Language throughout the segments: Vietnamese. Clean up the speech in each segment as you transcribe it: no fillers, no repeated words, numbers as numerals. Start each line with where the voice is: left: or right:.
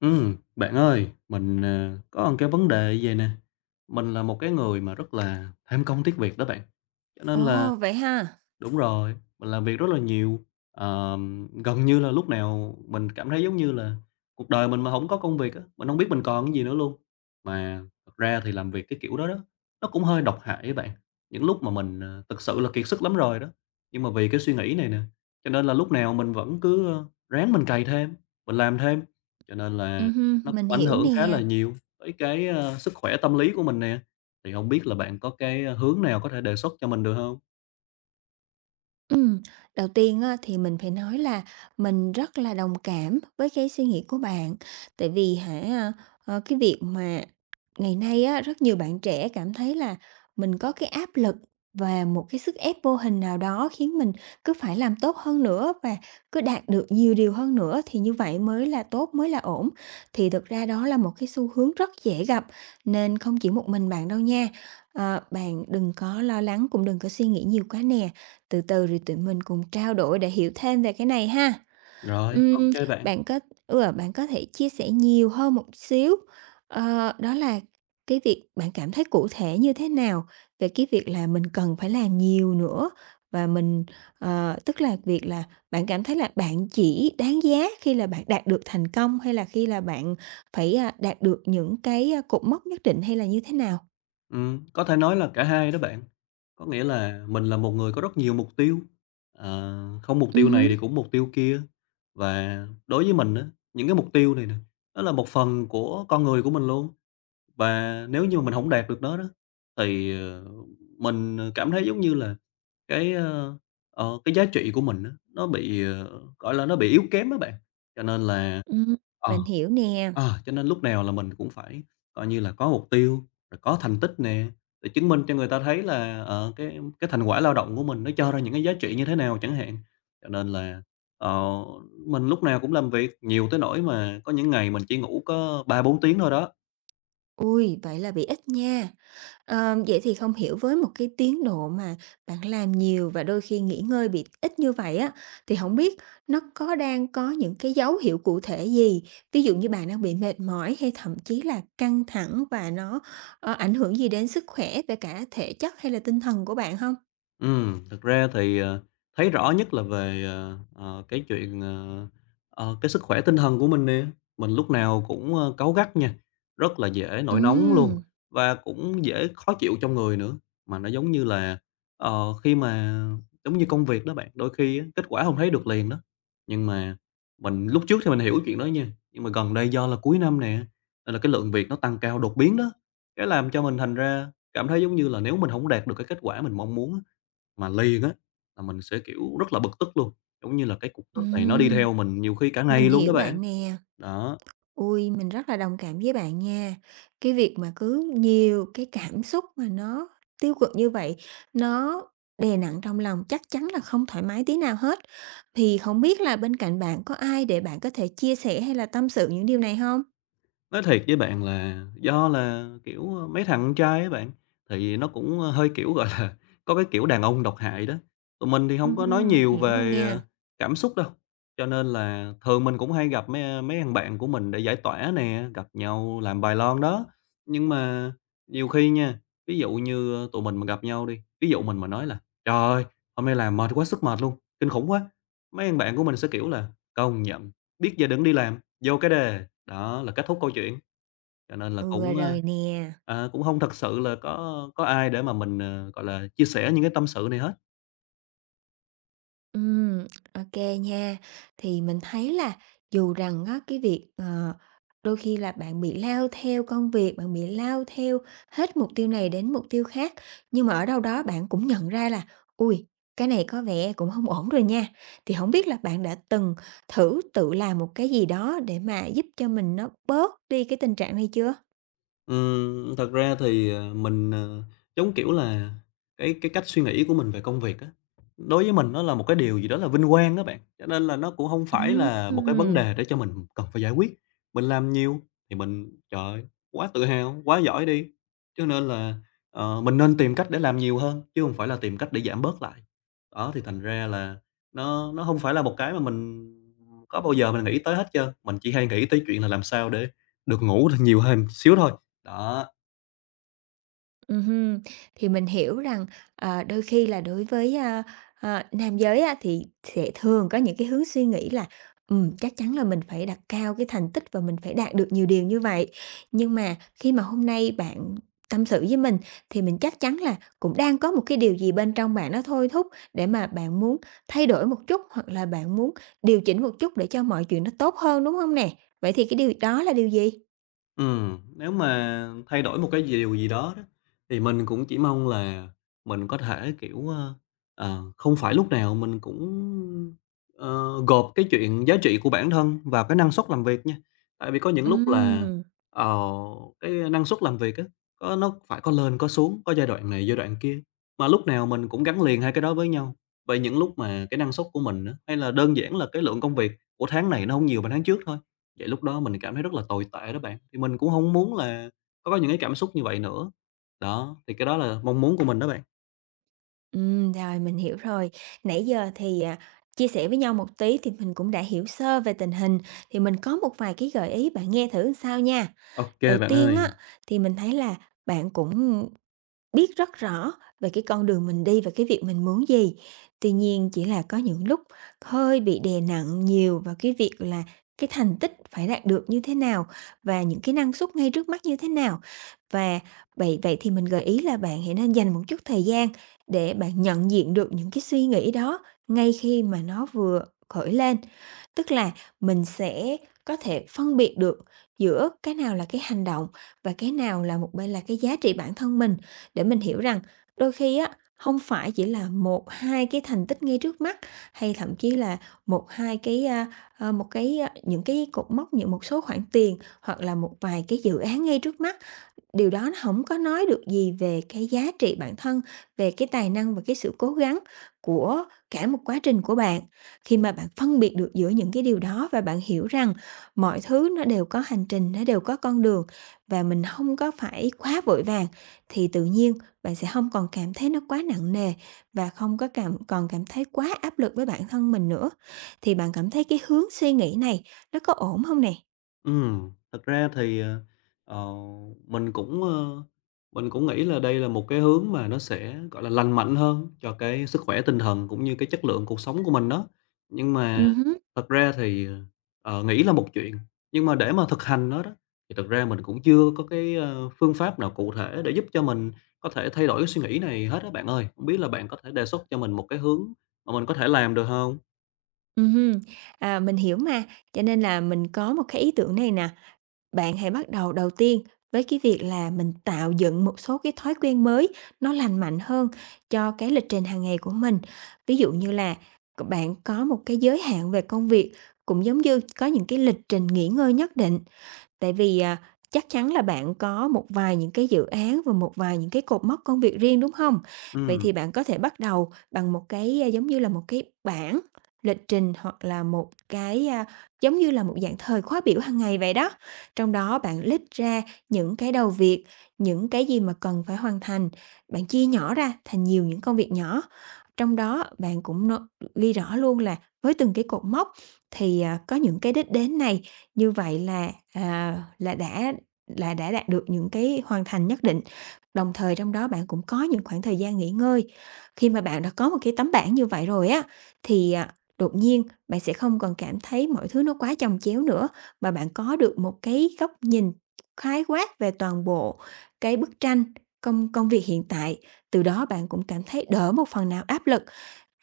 left: Bạn ơi, mình, có một cái vấn đề như vầy nè, mình là một cái người mà rất là tham công tiếc việc đó bạn, cho nên là
right: Ồ, vậy ha.
left: Đúng rồi, mình làm việc rất là nhiều, gần như là lúc nào mình cảm thấy giống như là cuộc đời mình mà không có công việc á, mình không biết mình còn cái gì nữa luôn. Mà thật ra thì làm việc cái kiểu đó đó, nó cũng hơi độc hại á bạn, những lúc mà mình, thực sự là kiệt sức lắm rồi đó, nhưng mà vì cái suy nghĩ này nè, cho nên là lúc nào mình vẫn cứ, ráng mình cày thêm, mình làm thêm, cho nên là
right: Hưm,
left: nó
right: mình
left: cũng ảnh
right: hiểu
left: hưởng khá là
right: nè.
left: nhiều tới cái, sức khỏe tâm lý của mình nè. Thì không biết là bạn có cái, hướng nào có thể đề xuất cho mình được không?
right: Ừm, Đầu tiên á, thì mình phải nói là mình rất là đồng cảm với cái suy nghĩ của bạn. Tại vì hả, cái việc mà ngày nay á, rất nhiều bạn trẻ cảm thấy là mình có cái áp lực và một cái sức ép vô hình nào đó khiến mình cứ phải làm tốt hơn nữa và cứ đạt được nhiều điều hơn nữa thì như vậy mới là tốt, mới là ổn. Thì thực ra đó là một cái xu hướng rất dễ gặp nên không chỉ một mình bạn đâu nha. Bạn đừng có lo lắng cũng đừng có suy nghĩ nhiều quá nè. Từ từ rồi tụi mình cùng trao đổi để hiểu thêm về cái này ha.
left: Rồi, ô
right: Ừm,
left: kê bạn.
right: bạn có Bạn có thể chia sẻ nhiều hơn một xíu, đó là cái việc bạn cảm thấy cụ thể như thế nào về cái việc là mình cần phải làm nhiều nữa và tức là việc là bạn cảm thấy là bạn chỉ đáng giá khi là bạn đạt được thành công hay là khi là bạn phải, đạt được những cái, cột mốc nhất định hay là như thế nào?
left: Có thể nói là cả hai đó bạn. Có nghĩa là mình là một người có rất nhiều mục tiêu, không mục tiêu này
right: Hứm.
left: thì cũng mục tiêu kia. Và đối với mình á, những cái mục tiêu này nè, nó là một phần của con người của mình luôn. Và nếu như mà mình không đạt được nó đó, thì, mình, cảm thấy giống như là cái, ơ, cái giá trị của mình á, nó bị, gọi là, nó bị yếu kém đó bạn. Cho nên là
right: Ừm.
left: ờ.
right: Mình hiểu nè.
left: à cho nên lúc nào là mình cũng phải, coi như là, có mục tiêu, rồi có thành tích nè, để chứng minh cho người ta thấy là, cái thành quả lao động của mình nó cho ra những cái giá trị như thế nào chẳng hạn. Cho nên là, ờ, mình lúc nào cũng làm việc nhiều tới nỗi mà có những ngày mình chỉ ngủ có 3 4 tiếng thôi đó.
right: Ui, vậy là bị ít nha. Vậy thì không hiểu với một cái tiến độ mà bạn làm nhiều và đôi khi nghỉ ngơi bị ít như vậy á, thì không biết nó có đang có những cái dấu hiệu cụ thể gì? Ví dụ như bạn đang bị mệt mỏi hay thậm chí là căng thẳng và nó, ảnh hưởng gì đến sức khỏe về cả thể chất hay là tinh thần của bạn không?
left: Ừ, thực ra thì, thấy rõ nhất là về, cái chuyện, cái sức khỏe tinh thần của mình nè. Mình lúc nào cũng, cáu gắt nha, rất là dễ nổi nóng
right: Ừm,
left: luôn và cũng dễ khó chịu trong người nữa. Mà nó giống như là, khi mà giống như công việc đó bạn, đôi khi á, kết quả không thấy được liền đó. Nhưng mà mình lúc trước thì mình hiểu chuyện đó nha, nhưng mà gần đây do là cuối năm nè, nên là cái lượng việc nó tăng cao đột biến đó, cái làm cho mình thành ra cảm thấy giống như là nếu mình không đạt được cái kết quả mình mong muốn á, mà liền á, là mình sẽ, kiểu, rất là bực tức luôn, giống như là cái cục tức này nó đi
right: ừm,
left: theo mình nhiều khi cả
right: mình
left: ngày luôn đó
right: hiểu
left: bạn.
right: bạn nè.
left: Đó.
right: Ui, mình rất là đồng cảm với bạn nha. Cái việc mà cứ nhiều cái cảm xúc mà nó tiêu cực như vậy, nó đè nặng trong lòng chắc chắn là không thoải mái tí nào hết. Thì không biết là bên cạnh bạn có ai để bạn có thể chia sẻ hay là tâm sự những điều này không?
left: Nói thiệt với bạn là do là, kiểu, mấy thằng con trai á bạn, thì nó cũng, hơi, kiểu, gọi là, có cái kiểu đàn ông độc hại đó. Tụi mình thì không có nói
right: Ừm
left: nhiều
right: Hiểu
left: về,
right: nè.
left: cảm xúc đâu, cho nên là thường mình cũng hay gặp mấy, mấy thằng bạn của mình để giải tỏa nè, gặp nhau làm bài lon đó. Nhưng mà nhiều khi nha, ví dụ như, tụi mình mà gặp nhau đi, ví dụ mình mà nói là "Trời ơi, hôm nay làm mệt quá sức mệt luôn, kinh khủng quá!" Mấy thằng bạn của mình sẽ, kiểu là "Công nhận, biết giờ đừng đi làm, vô cái đề." Đó, là kết thúc câu chuyện, cho nên là
right: Ừ,
left: cũng,
right: rồi nè.
left: cũng không thật sự là có ai để mà mình, gọi là, chia sẻ những cái tâm sự này hết.
right: Ừm, ok nha. Thì mình thấy là dù rằng á, cái việc, đôi khi là bạn bị lao theo công việc, bạn bị lao theo hết mục tiêu này đến mục tiêu khác, nhưng mà ở đâu đó bạn cũng nhận ra là "ui cái này có vẻ cũng không ổn rồi nha." Thì không biết là bạn đã từng thử tự làm một cái gì đó để mà giúp cho mình nó bớt đi cái tình trạng này chưa?
left: Thật ra thì, mình, giống kiểu là, cái cách suy nghĩ của mình về công việc á, đối với mình nó là một cái điều gì đó là vinh quang đó bạn, cho nên là nó cũng không phải là một cái vấn
right: Ừm.
left: đề để cho mình cần phải giải quyết. Mình làm nhiều thì mình, trời ơi, quá tự hào, quá giỏi đi, cho nên là, mình nên tìm cách để làm nhiều hơn, chứ không phải là tìm cách để giảm bớt lại. Đó, thì thành ra là nó không phải là một cái mà mình có bao giờ mình nghĩ tới hết trơn, mình chỉ hay nghĩ tới chuyện là làm sao để được ngủ được nhiều hơn xíu thôi. Đó.
right: Ừm, thì mình hiểu rằng, đôi khi là đối với, nam giới á, thì sẽ thường có những cái hướng suy nghĩ là, chắc chắn là mình phải đặt cao cái thành tích và mình phải đạt được nhiều điều như vậy. Nhưng mà khi mà hôm nay bạn tâm sự với mình thì mình chắc chắn là cũng đang có một cái điều gì bên trong bạn nó thôi thúc để mà bạn muốn thay đổi một chút, hoặc là bạn muốn điều chỉnh một chút để cho mọi chuyện nó tốt hơn, đúng không nè? Vậy thì cái điều đó là điều gì?
left: Ừ nếu mà thay đổi một cái gì điều gì đó đó, thì mình cũng chỉ mong là mình có thể, kiểu, không phải lúc nào mình cũng, ờ, gộp cái chuyện giá trị của bản thân vào cái năng suất làm việc nha. Tại vì có những lúc là,
right: Ừm.
left: ờ, cái năng suất làm việc á, có nó phải có lên có xuống, có giai đoạn này giai đoạn kia, mà lúc nào mình cũng gắn liền hai cái đó với nhau. Vậy những lúc mà cái năng suất của mình á, hay là đơn giản là cái lượng công việc của tháng này nó không nhiều bằng tháng trước thôi Vậy lúc đó mình cảm thấy rất là tồi tệ đó bạn, thì mình cũng không muốn là có những cái cảm xúc như vậy nữa. Đó, thì cái đó là mong muốn của mình đó bạn.
right: Rồi mình hiểu rồi. Nãy giờ thì, chia sẻ với nhau một tí thì mình cũng đã hiểu sơ về tình hình, thì mình có một vài cái gợi ý, bạn nghe thử làm sao nha.
left: Ok
right: Đầu
left: bạn
right: tiên á,
left: ơi.
right: thì mình thấy là bạn cũng biết rất rõ về cái con đường mình đi và cái việc mình muốn gì. Tuy nhiên chỉ là có những lúc hơi bị đè nặng nhiều vào cái việc là cái thành tích phải đạt được như thế nào và những cái năng suất ngay trước mắt như thế nào. Và vậy vậy thì mình gợi ý là bạn hãy nên dành một chút thời gian để bạn nhận diện được những cái suy nghĩ đó ngay khi mà nó vừa khởi lên. Tức là mình sẽ có thể phân biệt được giữa cái nào là cái hành động và cái nào là một bên là cái giá trị bản thân mình để mình hiểu rằng đôi khi á, không phải chỉ là một 2 cái thành tích ngay trước mắt, hay thậm chí là một 2 cái, một cái, những cái cột mốc, những một số khoản tiền, hoặc là một vài cái dự án ngay trước mắt. Điều đó nó không có nói được gì về cái giá trị bản thân, về cái tài năng và cái sự cố gắng của cả một quá trình của bạn. Khi mà bạn phân biệt được giữa những cái điều đó và bạn hiểu rằng mọi thứ nó đều có hành trình, nó đều có con đường và mình không có phải quá vội vàng, thì tự nhiên bạn sẽ không còn cảm thấy nó quá nặng nề và không có còn cảm thấy quá áp lực với bản thân mình nữa. Thì bạn cảm thấy cái hướng suy nghĩ này nó có ổn không nè?
left: Ừ, thật ra thì, ờ, mình cũng, mình cũng nghĩ là đây là một cái hướng mà nó sẽ, gọi là, lành mạnh hơn cho cái sức khỏe tinh thần cũng như cái chất lượng cuộc sống của mình đó. Nhưng mà
right: Ừm
left: thật ra thì, nghĩ là một chuyện, nhưng mà để mà thực hành nó đó, thì thật ra mình cũng chưa có cái, phương pháp nào cụ thể để giúp cho mình có thể thay đổi cái suy nghĩ này hết á bạn ơi. Không biết là bạn có thể đề xuất cho mình một cái hướng mà mình có thể làm được không?
right: Ừm mình hiểu mà, cho nên là mình có một cái ý tưởng này nè, bạn hãy bắt đầu đầu tiên với cái việc là mình tạo dựng một số cái thói quen mới nó lành mạnh hơn cho cái lịch trình hàng ngày của mình. Ví dụ như là bạn có một cái giới hạn về công việc, cũng giống như có những cái lịch trình nghỉ ngơi nhất định. Tại vì, chắc chắn là bạn có một vài những cái dự án và một vài những cái cột mốc công việc riêng, đúng không? Vậy
left: Ừ.
right: thì bạn có thể bắt đầu bằng một cái, giống như là một cái bảng lịch trình hoặc là một cái, giống như là một dạng thời khóa biểu hàng ngày vậy đó. Trong đó bạn list ra những cái đầu việc, những cái gì mà cần phải hoàn thành, bạn chia nhỏ ra thành nhiều những công việc nhỏ. Trong đó bạn cũng ghi rõ luôn là với từng cái cột mốc thì, có những cái đích đến này như vậy là, là đã đạt được những cái hoàn thành nhất định, đồng thời trong đó bạn cũng có những khoảng thời gian nghỉ ngơi. Khi mà bạn đã có một cái tấm bảng như vậy rồi á, thì, đột nhiên bạn sẽ không còn cảm thấy mọi thứ nó quá chồng chéo nữa, mà bạn có được một cái góc nhìn khái quát về toàn bộ cái bức tranh công công việc hiện tại. Từ đó bạn cũng cảm thấy đỡ một phần nào áp lực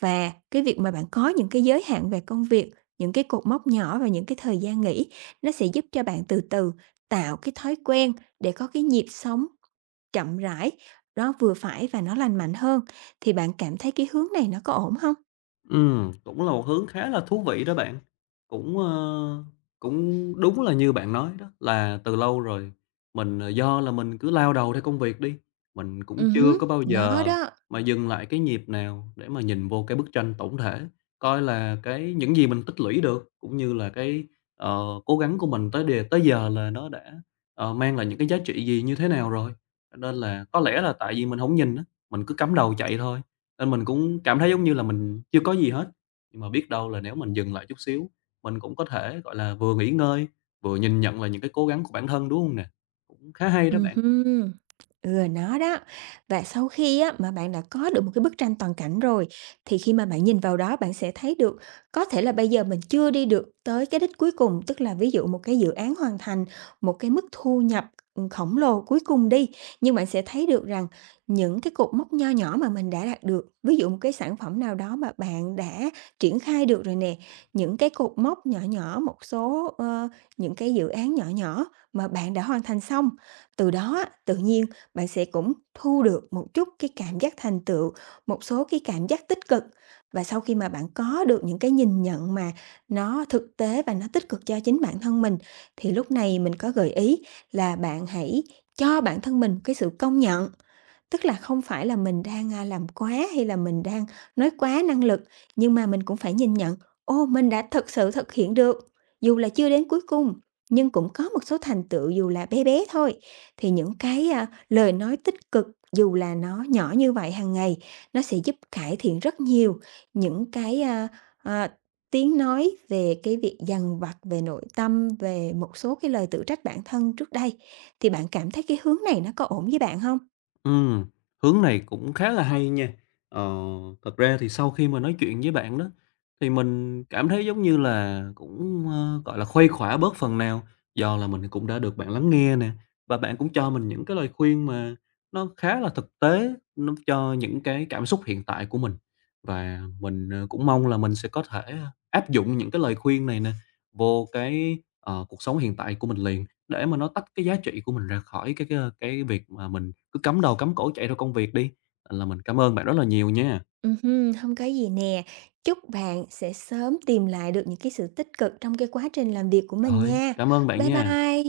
right: và cái việc mà bạn có những cái giới hạn về công việc, những cái cột mốc nhỏ và những cái thời gian nghỉ, nó sẽ giúp cho bạn từ từ tạo cái thói quen để có cái nhịp sống chậm rãi, nó vừa phải và nó lành mạnh hơn. Thì bạn cảm thấy cái hướng này nó có ổn không?
left: Cũng là một hướng khá là thú vị đó bạn. Cũng, cũng đúng là như bạn nói đó, là từ lâu rồi mình, do là mình cứ lao đầu theo công việc đi, mình cũng
right: Ừ
left: chưa
right: hứm,
left: có bao
right: nó
left: giờ
right: đó.
left: mà dừng lại cái nhịp nào để mà nhìn vô cái bức tranh tổng thể, coi là cái những gì mình tích lũy được, cũng như là cái, cố gắng của mình tới đề tới giờ là nó đã, mang lại những cái giá trị gì, như thế nào rồi. Cho nên là có lẽ là tại vì mình không nhìn á, mình cứ cắm đầu chạy thôi. Nên mình cũng cảm thấy giống như là mình chưa có gì hết, nhưng mà biết đâu là nếu mình dừng lại chút xíu, mình cũng có thể, gọi là, vừa nghỉ ngơi, vừa nhìn nhận lại những cái cố gắng của bản thân, đúng không nè? Cũng khá hay đó bạn.
right: Hưm. Ừ, nó đó. Và sau khi á, mà bạn đã có được một cái bức tranh toàn cảnh rồi, thì khi mà bạn nhìn vào đó bạn sẽ thấy được có thể là bây giờ mình chưa đi được tới cái đích cuối cùng, tức là ví dụ một cái dự án hoàn thành, một cái mức thu nhập, khổng lồ cuối cùng đi, nhưng bạn sẽ thấy được rằng những cái cột mốc nho nhỏ mà mình đã đạt được, ví dụ một cái sản phẩm nào đó mà bạn đã triển khai được rồi nè, những cái cột mốc nhỏ nhỏ, một số, những cái dự án nhỏ nhỏ mà bạn đã hoàn thành xong. Từ đó á, tự nhiên bạn sẽ cũng thu được một chút cái cảm giác thành tựu, một số cái cảm giác tích cực. Và sau khi mà bạn có được những cái nhìn nhận mà nó thực tế và nó tích cực cho chính bản thân mình, thì lúc này mình có gợi ý là bạn hãy cho bản thân mình cái sự công nhận. Tức là không phải là mình đang, làm quá hay là mình đang nói quá năng lực, nhưng mà mình cũng phải nhìn nhận, ô, mình đã thực sự thực hiện được, dù là chưa đến cuối cùng, nhưng cũng có một số thành tựu dù là bé bé thôi. Thì những cái, lời nói tích cực dù là nó nhỏ như vậy hàng ngày, nó sẽ giúp cải thiện rất nhiều những cái, à, tiếng nói về cái việc dằn vặt về nội tâm, về một số cái lời tự trách bản thân trước đây. Thì bạn cảm thấy cái hướng này nó có ổn với bạn không?
left: Ừm, hướng này cũng khá là hay nha. Ờ, thật ra thì sau khi mà nói chuyện với bạn đó, thì mình cảm thấy giống như là cũng, gọi là, khuây khỏa bớt phần nào, do là mình cũng đã được bạn lắng nghe nè, và bạn cũng cho mình những cái lời khuyên mà nó khá là thực tế, nó cho những cái cảm xúc hiện tại của mình. Và mình, cũng mong là mình sẽ có thể áp dụng những cái lời khuyên này nè vô cái, cuộc sống hiện tại của mình liền. Để mà nó tách cái giá trị của mình ra khỏi cái việc mà mình cứ cắm đầu cắm cổ chạy theo công việc đi. Ờ, là mình cảm ơn bạn rất là nhiều nha.
right: Hưm, có gì nè. Chúc bạn sẽ sớm tìm lại được những cái sự tích cực trong cái quá trình làm việc của mình
left: Rồi,
right: nha.
left: cảm ơn bạn
right: Bye
left: nha.
right: bye.